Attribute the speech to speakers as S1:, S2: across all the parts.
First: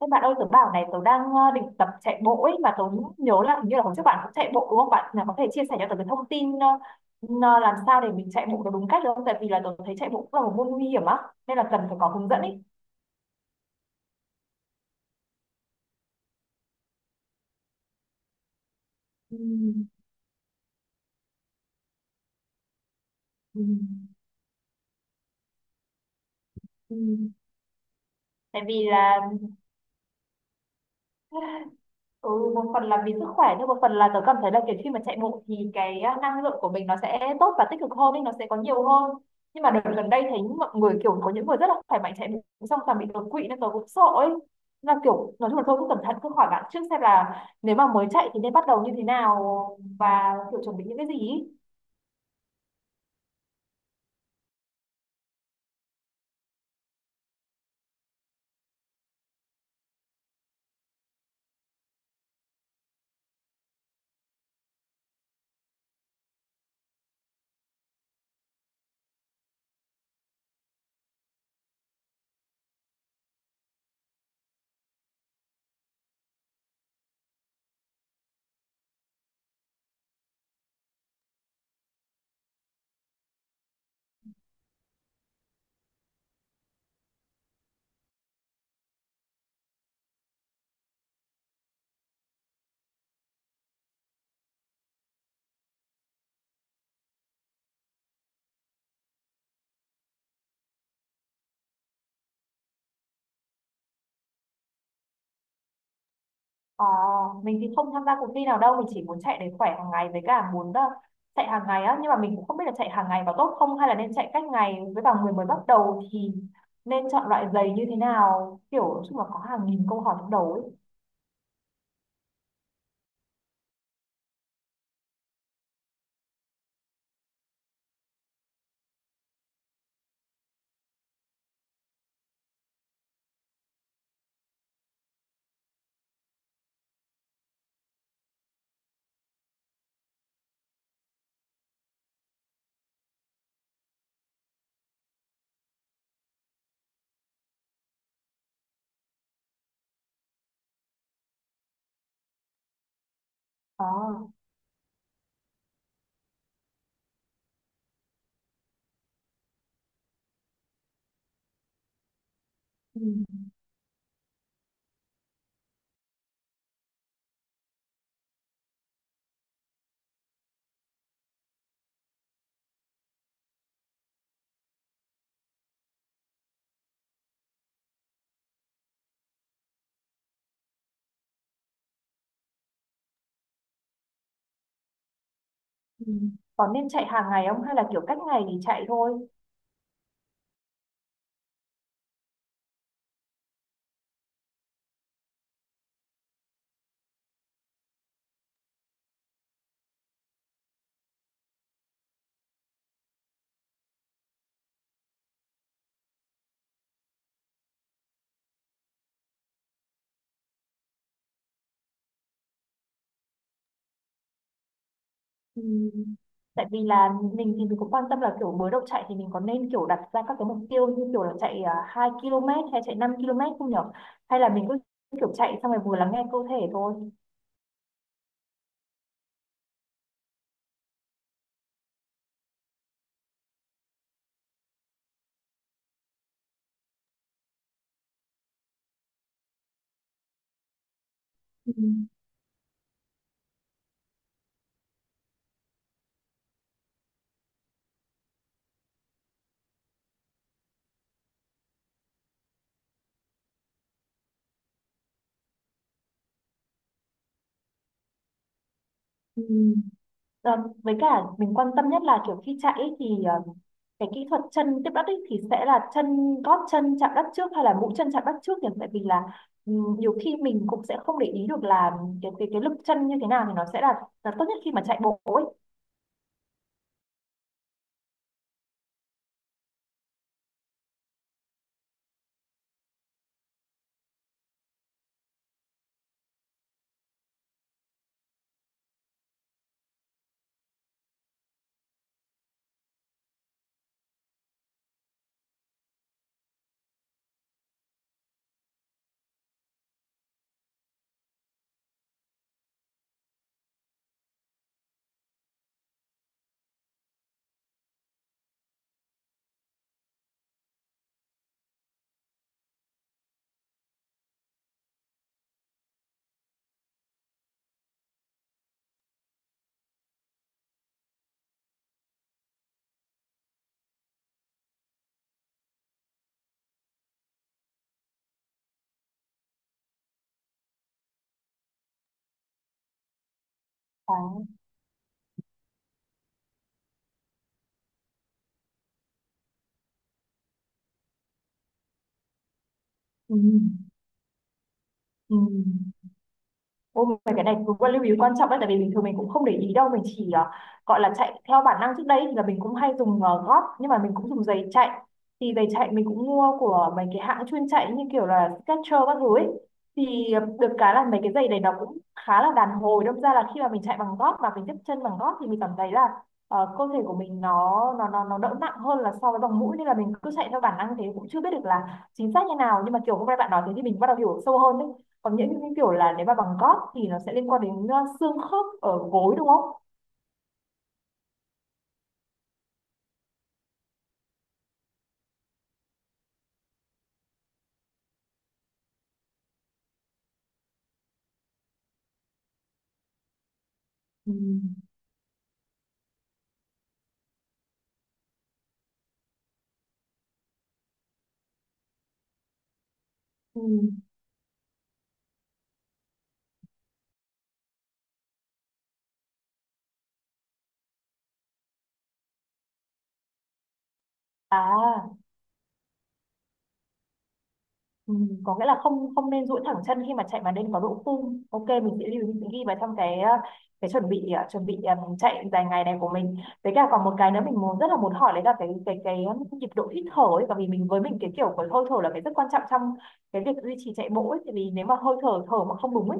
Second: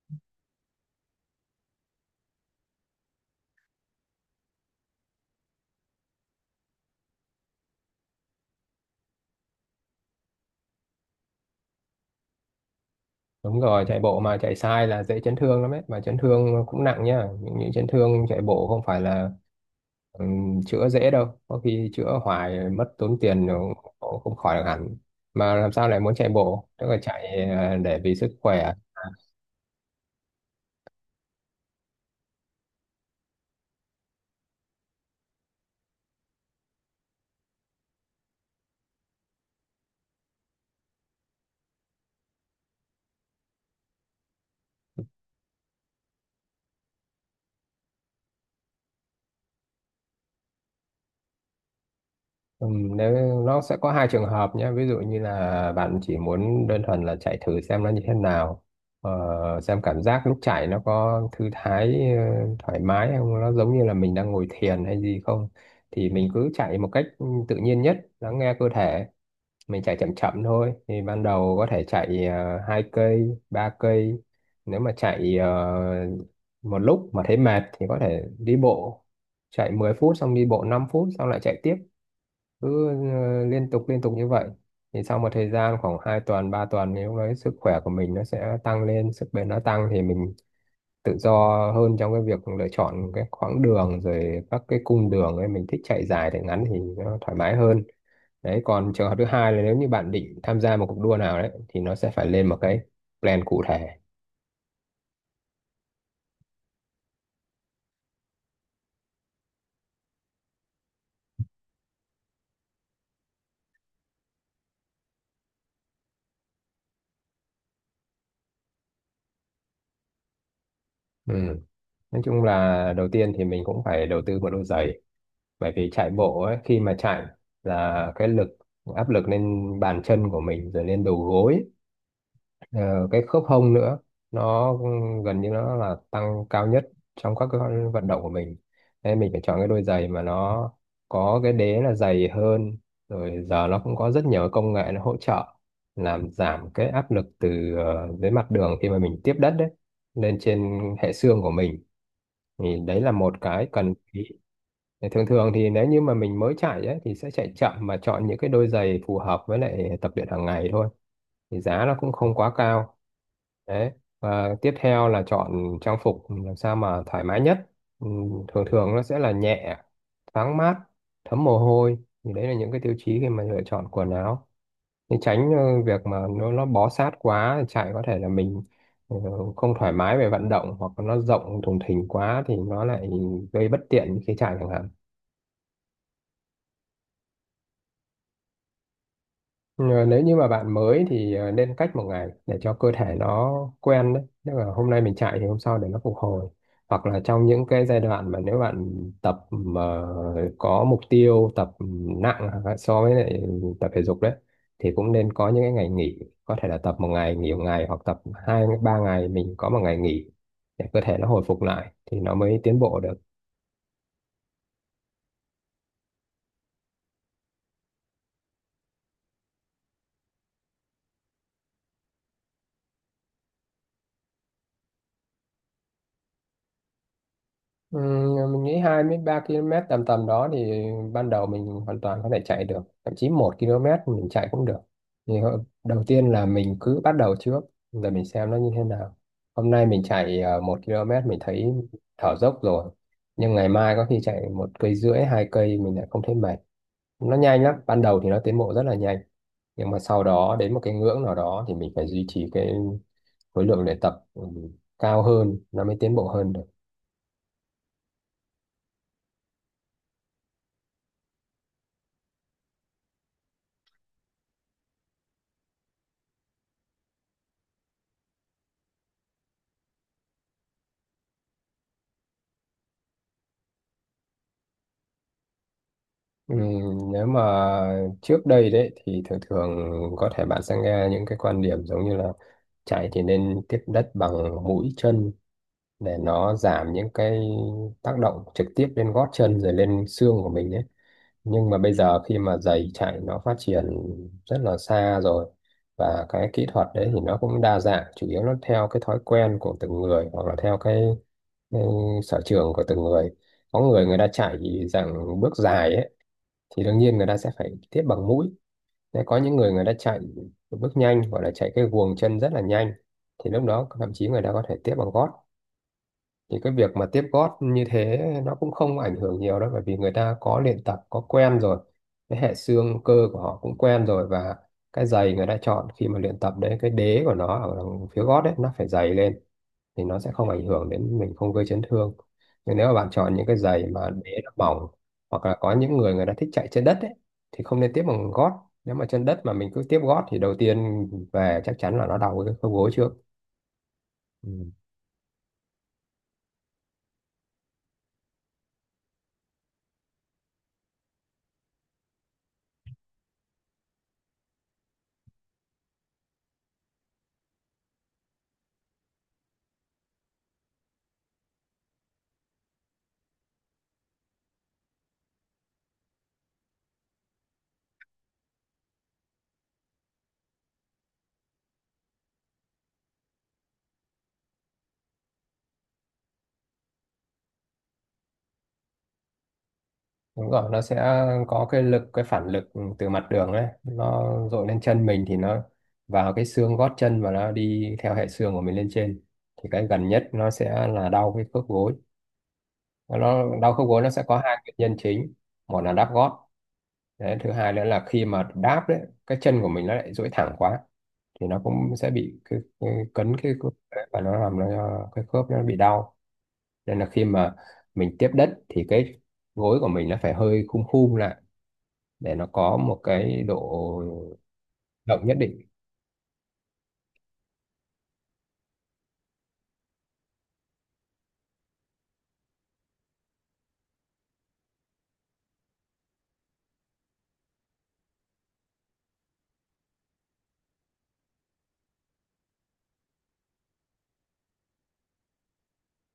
S1: Các bạn ơi, tớ bảo này, tớ đang định tập chạy bộ ấy mà tớ nhớ là hình như là hôm trước bạn cũng chạy bộ đúng không? Bạn là có thể chia sẻ cho tớ cái thông tin làm sao để mình chạy bộ được đúng cách được không? Tại vì là tớ thấy chạy bộ cũng là một môn nguy hiểm á, nên là cần phải có hướng dẫn ấy.
S2: Đúng rồi, chạy bộ mà chạy sai là dễ chấn thương lắm ấy, mà chấn thương cũng nặng nhá. Những chấn thương chạy bộ không phải là
S1: Ừ,
S2: chữa dễ đâu, có khi chữa hoài mất tốn tiền
S1: ừ,
S2: rồi cũng không khỏi được hẳn. Mà làm sao lại muốn chạy bộ? Tức là
S1: ừ.
S2: chạy để vì sức
S1: Tại
S2: khỏe.
S1: vì là, ừ, một phần là vì sức khỏe nhưng một phần là tớ cảm thấy là kiểu khi mà chạy bộ thì cái năng lượng của mình nó sẽ tốt và tích cực hơn nên nó sẽ có nhiều hơn, nhưng mà đợt gần đây thấy mọi người kiểu có những người rất là khỏe mạnh chạy bộ xong toàn bị đột quỵ nên tớ cũng sợ ấy. Nên là kiểu nói chung là thôi cứ cẩn thận cứ hỏi bạn trước xem là nếu mà mới chạy thì nên bắt đầu như thế nào và kiểu chuẩn bị những cái gì ý.
S2: Ừ, nếu nó sẽ có hai trường hợp nhé, ví dụ như là bạn chỉ muốn đơn thuần là chạy thử xem nó như thế nào, ờ, xem cảm giác lúc chạy nó có thư thái, thoải mái không, nó giống như là mình đang ngồi thiền hay gì không, thì mình cứ chạy một cách tự nhiên nhất, lắng nghe cơ thể. Mình chạy chậm chậm thôi, thì ban đầu có thể chạy hai cây ba cây. Nếu mà chạy một lúc mà thấy mệt thì có thể đi bộ, chạy 10 phút xong đi bộ 5 phút xong lại chạy tiếp, cứ liên tục như vậy. Thì sau một thời gian khoảng 2 tuần 3 tuần thì lúc đấy sức khỏe của mình nó sẽ tăng lên, sức bền nó tăng thì mình tự do hơn trong cái việc lựa chọn cái quãng đường rồi các cái cung đường ấy, mình thích chạy dài chạy ngắn thì nó thoải mái hơn. Đấy, còn trường hợp thứ hai là nếu như bạn định tham gia một cuộc đua nào đấy thì nó sẽ phải lên một cái plan cụ thể.
S1: Ờ, mình thì không tham gia cuộc thi nào đâu, mình chỉ muốn chạy để khỏe hàng ngày với cả muốn chạy hàng ngày á, nhưng mà mình cũng không biết là chạy hàng ngày có tốt không hay là nên chạy cách ngày với vào người mới bắt đầu thì nên chọn loại giày như thế nào, kiểu nói chung là có hàng nghìn câu hỏi trong đầu ấy.
S2: Ừ, nói chung là đầu tiên thì mình cũng phải đầu tư một đôi giày, bởi vì chạy bộ ấy, khi mà chạy là cái lực, áp lực lên bàn chân của mình rồi lên đầu gối, ờ, cái khớp hông nữa, nó gần như nó là tăng cao nhất trong các cái vận động của mình, nên mình phải chọn cái đôi giày mà nó có cái đế là dày hơn. Rồi giờ nó cũng có rất nhiều công nghệ nó hỗ trợ làm giảm cái áp lực từ dưới mặt đường khi mà mình tiếp đất đấy lên trên hệ xương của mình, thì đấy là một cái
S1: Ờ,
S2: cần. Thì thường thường thì nếu như mà mình mới chạy ấy, thì sẽ chạy chậm mà chọn những cái đôi giày phù hợp với lại tập luyện hàng ngày thôi, thì giá nó cũng không quá cao.
S1: ừ,
S2: Đấy, và tiếp theo là chọn trang phục làm sao mà thoải mái nhất. Thường thường nó sẽ là nhẹ, thoáng mát, thấm mồ hôi, thì đấy là những cái tiêu chí khi mà lựa chọn quần áo, để tránh việc mà nó bó sát quá chạy, có thể là mình ờ, không thoải mái về vận động, hoặc là nó rộng thùng thình quá thì nó lại gây bất tiện khi chạy chẳng hạn.
S1: ừ. Còn nên chạy hàng ngày không hay là kiểu cách ngày thì chạy thôi?
S2: Ờ, nếu như mà bạn mới thì nên cách một ngày để cho cơ thể nó quen đấy. Nếu mà hôm nay mình chạy thì hôm sau để nó phục hồi. Hoặc là trong những cái giai đoạn mà nếu bạn tập mà có mục tiêu tập nặng so với lại tập thể dục đấy, thì cũng nên có những cái ngày nghỉ. Có thể là tập một ngày nghỉ một ngày, hoặc tập hai ba ngày mình có một ngày nghỉ, để cơ thể nó hồi phục lại thì nó mới tiến bộ được.
S1: Ừ. Tại vì là mình thì mình cũng quan tâm là kiểu mới đầu chạy thì mình có nên kiểu đặt ra các cái mục tiêu như kiểu là chạy 2 km hay chạy 5 km không nhở? Hay là mình cứ kiểu chạy xong rồi vừa lắng nghe cơ thể thôi.
S2: Ừ, mình nghĩ 23 km tầm tầm đó thì ban đầu mình hoàn toàn có thể chạy được, thậm chí 1 km mình chạy cũng được. Thì đầu tiên là mình cứ bắt đầu trước rồi mình xem nó như thế nào. Hôm nay mình chạy 1 km mình thấy
S1: Ừ.
S2: thở dốc rồi, nhưng ngày mai có khi chạy một cây rưỡi hai cây mình lại không thấy mệt. Nó nhanh lắm, ban đầu thì nó tiến bộ rất là nhanh, nhưng mà sau đó đến một cái ngưỡng nào đó thì mình phải duy trì cái khối lượng luyện tập cao hơn nó mới tiến bộ hơn.
S1: Ừ. Ờ, với cả mình quan tâm nhất là kiểu khi chạy ấy thì cái kỹ thuật chân tiếp đất ấy thì sẽ là chân gót chân chạm đất trước hay là mũi chân chạm đất trước nhỉ? Tại vì là ừ, nhiều khi mình cũng sẽ không để ý được là cái cái lực chân như thế nào thì nó sẽ là tốt nhất khi mà chạy bộ ấy.
S2: Ừ, nếu mà trước đây đấy thì thường thường có thể bạn sẽ nghe những cái quan điểm giống như là chạy thì nên tiếp đất bằng mũi chân để nó giảm những cái tác động trực tiếp lên gót chân rồi lên xương của mình đấy. Nhưng mà bây giờ khi mà giày chạy nó phát triển rất là xa rồi, và cái kỹ thuật đấy thì nó cũng đa dạng, chủ yếu nó theo cái thói quen của từng người hoặc là theo cái sở trường của từng người. Có người người ta chạy dạng bước dài ấy thì đương nhiên người ta sẽ phải tiếp bằng mũi. Đấy, có những người người ta chạy bước nhanh hoặc là chạy cái guồng chân rất là nhanh, thì lúc đó thậm chí người ta có thể tiếp bằng gót. Thì cái việc mà tiếp gót như thế nó cũng không ảnh hưởng nhiều đâu, bởi vì người ta có luyện tập có quen rồi, cái hệ xương cơ của họ cũng quen rồi, và cái giày người ta chọn khi mà luyện tập đấy, cái đế của nó ở đằng phía gót đấy nó phải dày lên, thì nó sẽ không ảnh hưởng đến mình, không gây chấn thương. Nhưng nếu mà bạn chọn những cái giày
S1: À.
S2: mà đế nó mỏng, hoặc là có những người người ta thích chạy trên đất ấy, thì không nên tiếp bằng gót. Nếu mà chân đất mà mình cứ tiếp gót thì đầu tiên về chắc chắn là nó đau cái khớp gối trước.
S1: Ừ.
S2: Ừ.
S1: Ừm. Ôi, mà cái này cũng là lưu ý quan trọng đấy, tại vì bình thường mình cũng không để ý đâu, mình chỉ gọi là chạy theo bản năng. Trước đây thì là mình cũng hay dùng gót, nhưng mà mình cũng dùng giày chạy. Thì giày chạy mình cũng mua của mấy cái hãng chuyên chạy như kiểu là Skechers các thứ ấy. Thì được cái là mấy cái giày này nó cũng khá là đàn hồi, đâm ra là khi mà mình chạy bằng gót và mình tiếp chân bằng gót thì mình cảm thấy là cơ thể của mình nó đỡ nặng hơn là so với bằng mũi, nên là mình cứ chạy theo bản năng thế cũng chưa biết được là chính xác như nào, nhưng mà kiểu hôm nay bạn nói thế thì mình bắt đầu hiểu sâu hơn đấy. Còn những kiểu là nếu mà bằng gót thì nó sẽ liên quan đến xương khớp ở gối đúng không?
S2: Đúng rồi, nó sẽ có cái lực, cái phản lực từ mặt đường đấy nó dội lên chân mình, thì nó vào cái xương gót chân và nó đi theo hệ xương của mình lên trên, thì cái gần nhất nó sẽ là đau cái khớp gối. Nó đau khớp gối nó sẽ
S1: Ừ.
S2: có hai nguyên nhân chính: một là đắp gót. Đấy, thứ hai nữa là khi mà đáp đấy, cái chân của mình nó lại duỗi thẳng quá thì nó cũng sẽ bị cấn cái
S1: Ừ.
S2: khớp đấy, và nó làm cái khớp nó bị đau. Nên là khi mà mình tiếp đất thì cái gối của mình nó phải hơi khum khum lại để nó có một cái độ
S1: À,
S2: động nhất định.
S1: ừ. Có nghĩa là không không nên duỗi thẳng chân khi mà chạy mà nên có độ phung. Ok, mình sẽ lưu ý, mình sẽ ghi vào trong cái chuẩn bị, chuẩn bị chạy dài ngày này của mình. Với cả còn một cái nữa mình muốn rất là muốn hỏi đấy là cái nhịp độ hít thở ấy, bởi vì mình với mình cái kiểu của hơi thở là cái rất quan trọng trong cái việc duy trì chạy bộ ấy, tại vì nếu mà hơi thở thở mà không đúng ấy,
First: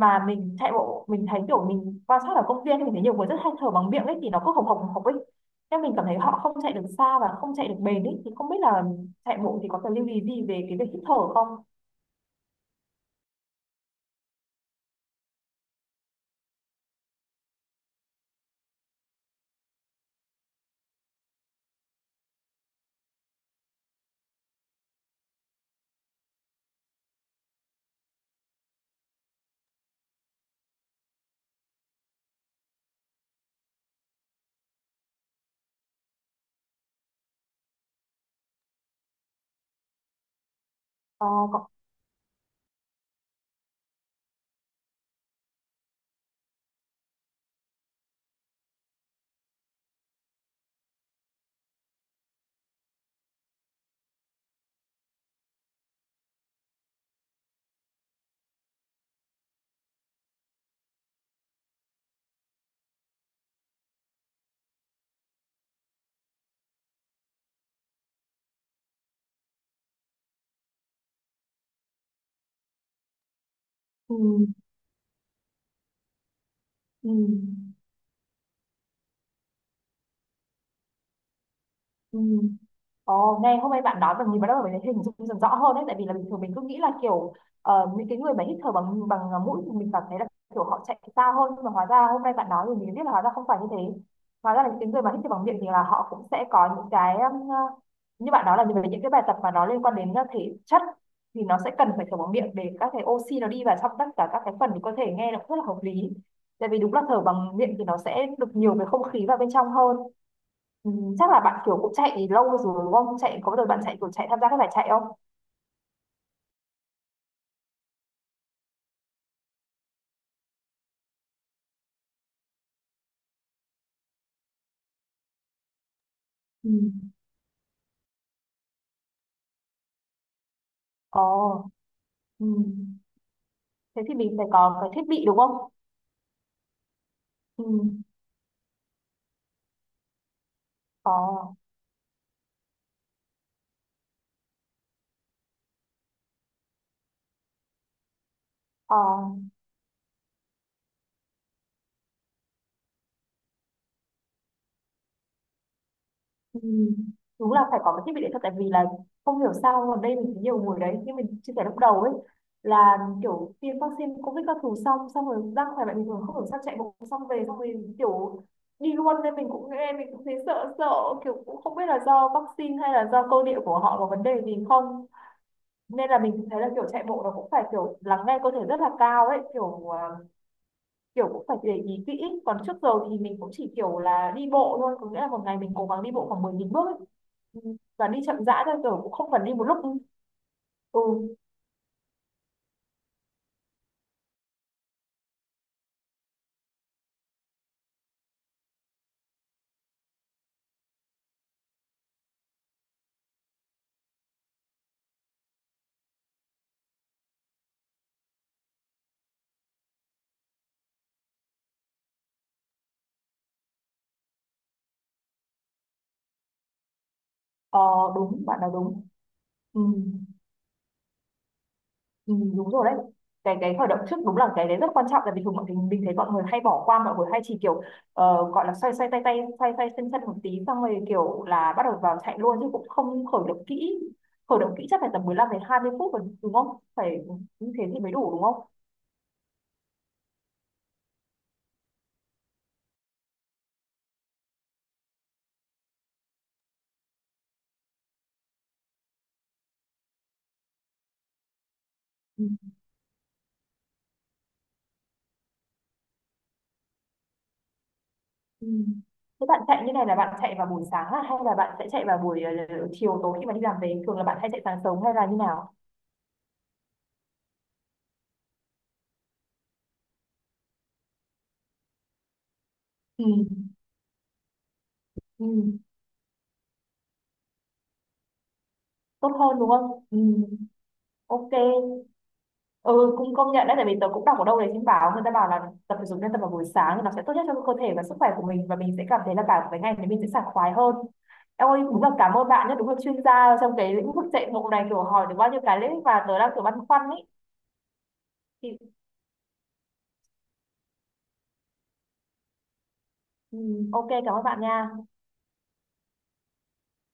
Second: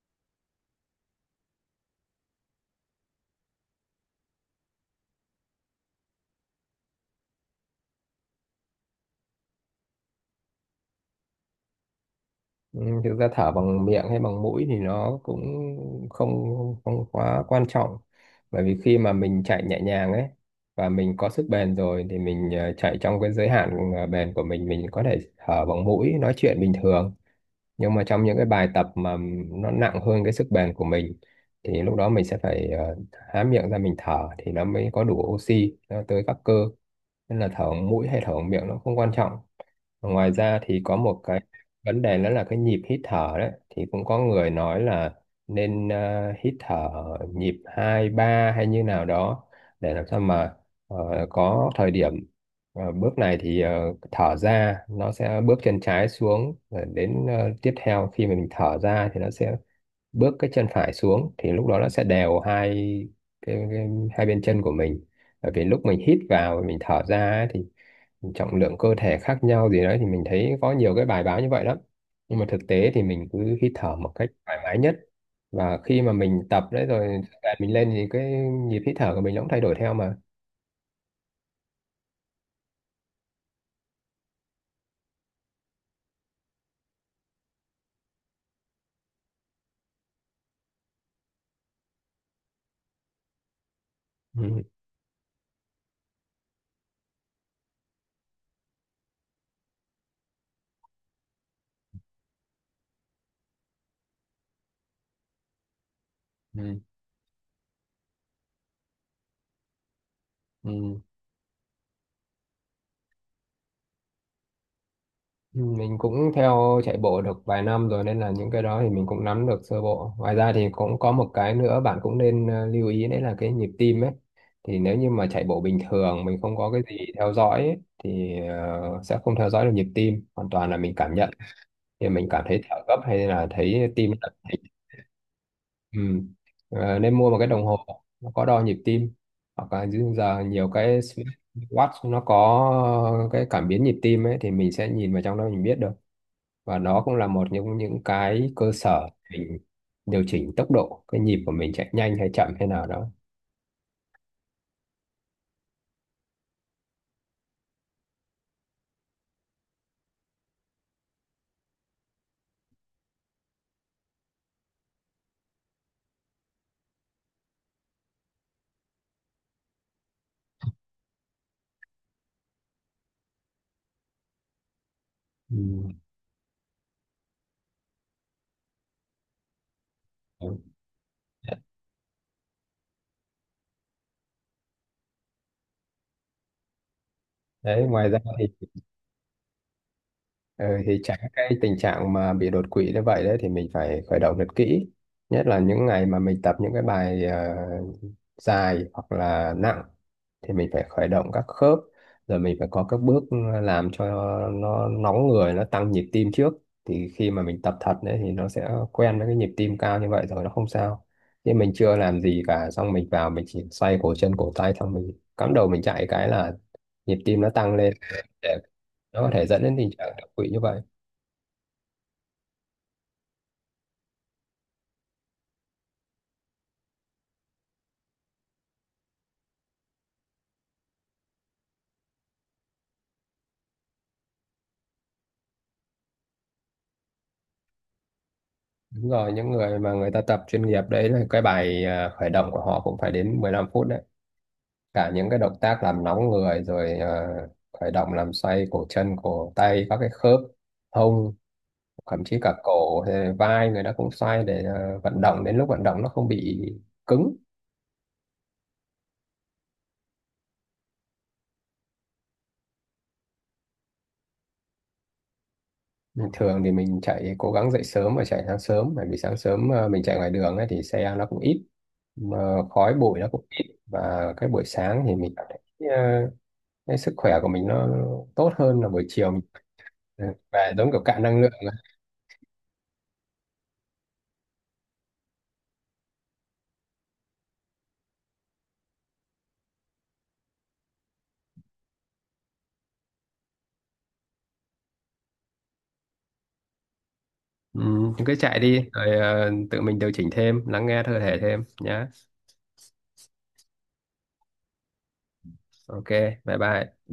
S1: mà mình chạy bộ, mình thấy kiểu mình quan sát ở công viên mình thấy nhiều người rất hay thở bằng miệng ấy, thì nó cứ hồng hộc ấy, nhưng mình cảm thấy họ không chạy được xa và không chạy được bền ấy, thì không biết là chạy bộ thì có cần lưu ý gì về cái việc hít thở không?
S2: Ừ, thực ra thở bằng miệng hay bằng mũi thì nó cũng không không quá quan trọng, bởi vì khi mà mình chạy nhẹ nhàng ấy và mình có sức bền rồi thì mình chạy trong cái giới hạn bền của mình có thể thở bằng mũi, nói chuyện bình thường. Nhưng mà trong những cái bài tập mà nó nặng hơn cái sức bền của mình, thì lúc đó mình sẽ phải há miệng ra mình thở thì nó mới có đủ oxy nó tới các cơ. Nên là thở bằng mũi hay thở bằng miệng nó không quan trọng. Và ngoài ra thì có một
S1: ờ,
S2: cái
S1: có...
S2: vấn đề nữa là cái nhịp hít thở đấy, thì cũng có người nói là nên hít thở nhịp hai ba hay như nào đó, để làm sao mà có thời điểm. Ờ, bước này thì thở ra nó sẽ bước chân trái xuống, rồi đến tiếp theo khi mà mình thở ra thì nó sẽ bước cái chân phải xuống, thì lúc đó nó sẽ đều hai cái hai bên chân của mình. Bởi vì lúc mình hít vào và mình thở ra ấy, thì trọng lượng cơ thể khác nhau gì đấy, thì mình thấy có nhiều cái bài báo như vậy lắm. Nhưng mà thực tế thì mình cứ hít thở một cách
S1: ừ,
S2: thoải mái nhất, và khi mà mình tập đấy
S1: ừ,
S2: rồi sức mình lên thì cái nhịp hít thở của mình nó cũng thay đổi theo mà.
S1: ừ. Ồ, nghe hôm nay bạn nói và nhìn vào đó mình thấy hình dung dần rõ hơn đấy, tại vì là bình thường mình cứ nghĩ là kiểu những cái người mà hít thở bằng bằng à, mũi thì mình cảm thấy là kiểu họ chạy xa hơn, nhưng mà hóa ra hôm nay bạn nói thì mình mới biết là hóa ra không phải như thế. Hóa ra
S2: Ừ.
S1: là những cái người mà hít thở bằng miệng thì là họ cũng sẽ có những cái như bạn nói là về những cái bài tập mà nó liên quan đến thể chất, thì nó sẽ cần phải thở bằng miệng để các cái oxy nó đi vào trong tất cả các cái phần của cơ thể, nghe nó cũng rất là hợp lý. Tại vì
S2: Ừ,
S1: đúng là thở bằng miệng thì nó sẽ được nhiều cái không khí vào bên trong hơn. Ừ,
S2: ừ.
S1: chắc là bạn kiểu cũng chạy lâu rồi đúng không? Chạy có bao giờ bạn chạy kiểu chạy tham gia các giải chạy không?
S2: Ừ, mình cũng theo chạy bộ được vài năm rồi nên là những cái đó thì mình cũng nắm được sơ bộ. Ngoài ra thì cũng có một cái nữa bạn cũng nên lưu ý, đấy là cái nhịp tim ấy. Thì nếu như mà chạy bộ bình thường mình không
S1: Ừ.
S2: có cái gì theo dõi ấy, thì sẽ không theo dõi được nhịp tim. Hoàn toàn là mình cảm nhận,
S1: Ồ,
S2: thì mình cảm
S1: ừ.
S2: thấy thở gấp hay là thấy
S1: Thế
S2: tim
S1: thì
S2: đập
S1: mình phải
S2: thình.
S1: có cái thiết bị đúng không?
S2: Ừ. Ờ, nên mua một cái
S1: Ừ.
S2: đồng hồ nó có đo nhịp tim, hoặc là dưới giờ nhiều cái
S1: Ồ,
S2: watch nó có cái cảm biến nhịp tim ấy, thì mình sẽ nhìn vào trong đó mình biết được, và đó cũng là một những cái cơ
S1: ờ,
S2: sở để mình điều chỉnh tốc độ cái nhịp của mình, chạy nhanh hay chậm hay nào đó.
S1: ừ. Đúng là phải có cái thiết bị đấy thật, tại vì là không hiểu sao ở đây mình thấy nhiều người đấy, nhưng mình chia sẻ lúc đầu ấy, là kiểu tiêm vaccine covid các thứ xong xong rồi ra khỏe mạnh bình thường, không hiểu sao chạy bộ xong về xong rồi kiểu đi luôn, nên mình cũng nghe mình cũng thấy sợ sợ, kiểu cũng không biết là do vaccine hay là do cơ địa của họ có vấn đề gì không.
S2: Ừ.
S1: Nên là mình thấy là kiểu chạy bộ nó cũng phải kiểu lắng nghe cơ thể rất là cao ấy, kiểu cũng phải để ý kỹ. Còn trước giờ thì mình cũng chỉ kiểu là đi bộ thôi, có nghĩa là một ngày mình cố gắng đi bộ khoảng 10.000 bước ấy. Ừ,
S2: Đấy,
S1: và
S2: ngoài
S1: đi
S2: ra
S1: chậm
S2: thì
S1: rãi thôi kiểu cũng không cần đi một lúc.
S2: ừ,
S1: Ừ.
S2: thì tránh cái tình trạng mà bị đột quỵ như vậy đấy, thì mình phải khởi động thật kỹ, nhất là những ngày mà mình tập những cái bài dài hoặc là nặng, thì mình phải khởi động các khớp, rồi mình phải có các bước làm cho nó nóng người, nó tăng nhịp tim trước, thì khi mà mình tập thật đấy thì nó sẽ quen với cái nhịp tim cao như vậy rồi, nó không sao. Nhưng mình chưa làm gì cả, xong mình vào mình chỉ xoay cổ chân cổ tay xong mình cắm đầu mình chạy, cái là nhịp tim nó tăng
S1: Ờ,
S2: lên,
S1: đúng, bạn nói đúng.
S2: nó có thể dẫn đến
S1: Ừ.
S2: tình trạng đột quỵ như vậy.
S1: Ừ, đúng rồi đấy, cái khởi động trước đúng là cái đấy rất quan trọng, tại vì thường mọi người mình thấy mọi người hay bỏ qua, mọi người hay chỉ kiểu gọi là xoay xoay tay tay xoay xoay chân chân một tí xong rồi kiểu là bắt đầu vào chạy luôn chứ cũng không khởi động kỹ. Khởi động kỹ chắc phải tầm 15 đến 20 phút rồi đúng không? Phải như thế thì mới đủ đúng không?
S2: Đúng rồi, những người mà người ta tập chuyên nghiệp đấy, là cái bài khởi động của họ cũng phải đến 15 phút đấy, cả những cái động tác làm nóng người, rồi khởi động làm xoay cổ chân cổ tay các cái khớp hông, thậm chí
S1: Ừ.
S2: cả cổ hay vai người ta cũng xoay để vận động, đến lúc vận động nó không bị cứng.
S1: Ừ. Thế bạn chạy như này là bạn chạy vào buổi sáng à? Hay là bạn sẽ chạy vào buổi chiều tối khi mà đi làm về? Thường là bạn hay chạy sáng sớm hay là như nào?
S2: Thường thì mình chạy cố gắng dậy sớm và chạy sáng sớm, bởi vì sáng sớm mình chạy ngoài đường ấy, thì xe nó cũng ít, mà khói bụi
S1: Ừ.
S2: nó cũng ít, và cái buổi sáng thì mình
S1: Ừ.
S2: cảm thấy ờ, cái sức khỏe của mình nó tốt hơn là buổi
S1: Tốt
S2: chiều mình
S1: hơn đúng không? Ừ.
S2: ừ, về giống kiểu cạn năng lượng ấy.
S1: Ok. Ừ, cũng công nhận đấy, tại vì tớ cũng đọc ở đâu đấy trên báo người ta bảo là tập thể dục nên tập vào buổi sáng thì nó sẽ tốt nhất cho cơ thể và sức khỏe của mình, và mình sẽ cảm thấy là cả cái ngày đấy mình sẽ sảng khoái hơn. Em ơi, đúng là cảm ơn bạn nhé, đúng là chuyên gia trong cái lĩnh vực chạy bộ này, kiểu hỏi được bao nhiêu cái lĩnh vực mà tớ đang kiểu băn khoăn ý.
S2: Ừ, cứ chạy
S1: Thì
S2: đi rồi tự mình điều chỉnh thêm, lắng nghe cơ thể thêm nhá.
S1: ừ, ok, cảm ơn bạn nha.
S2: OK, bye bye.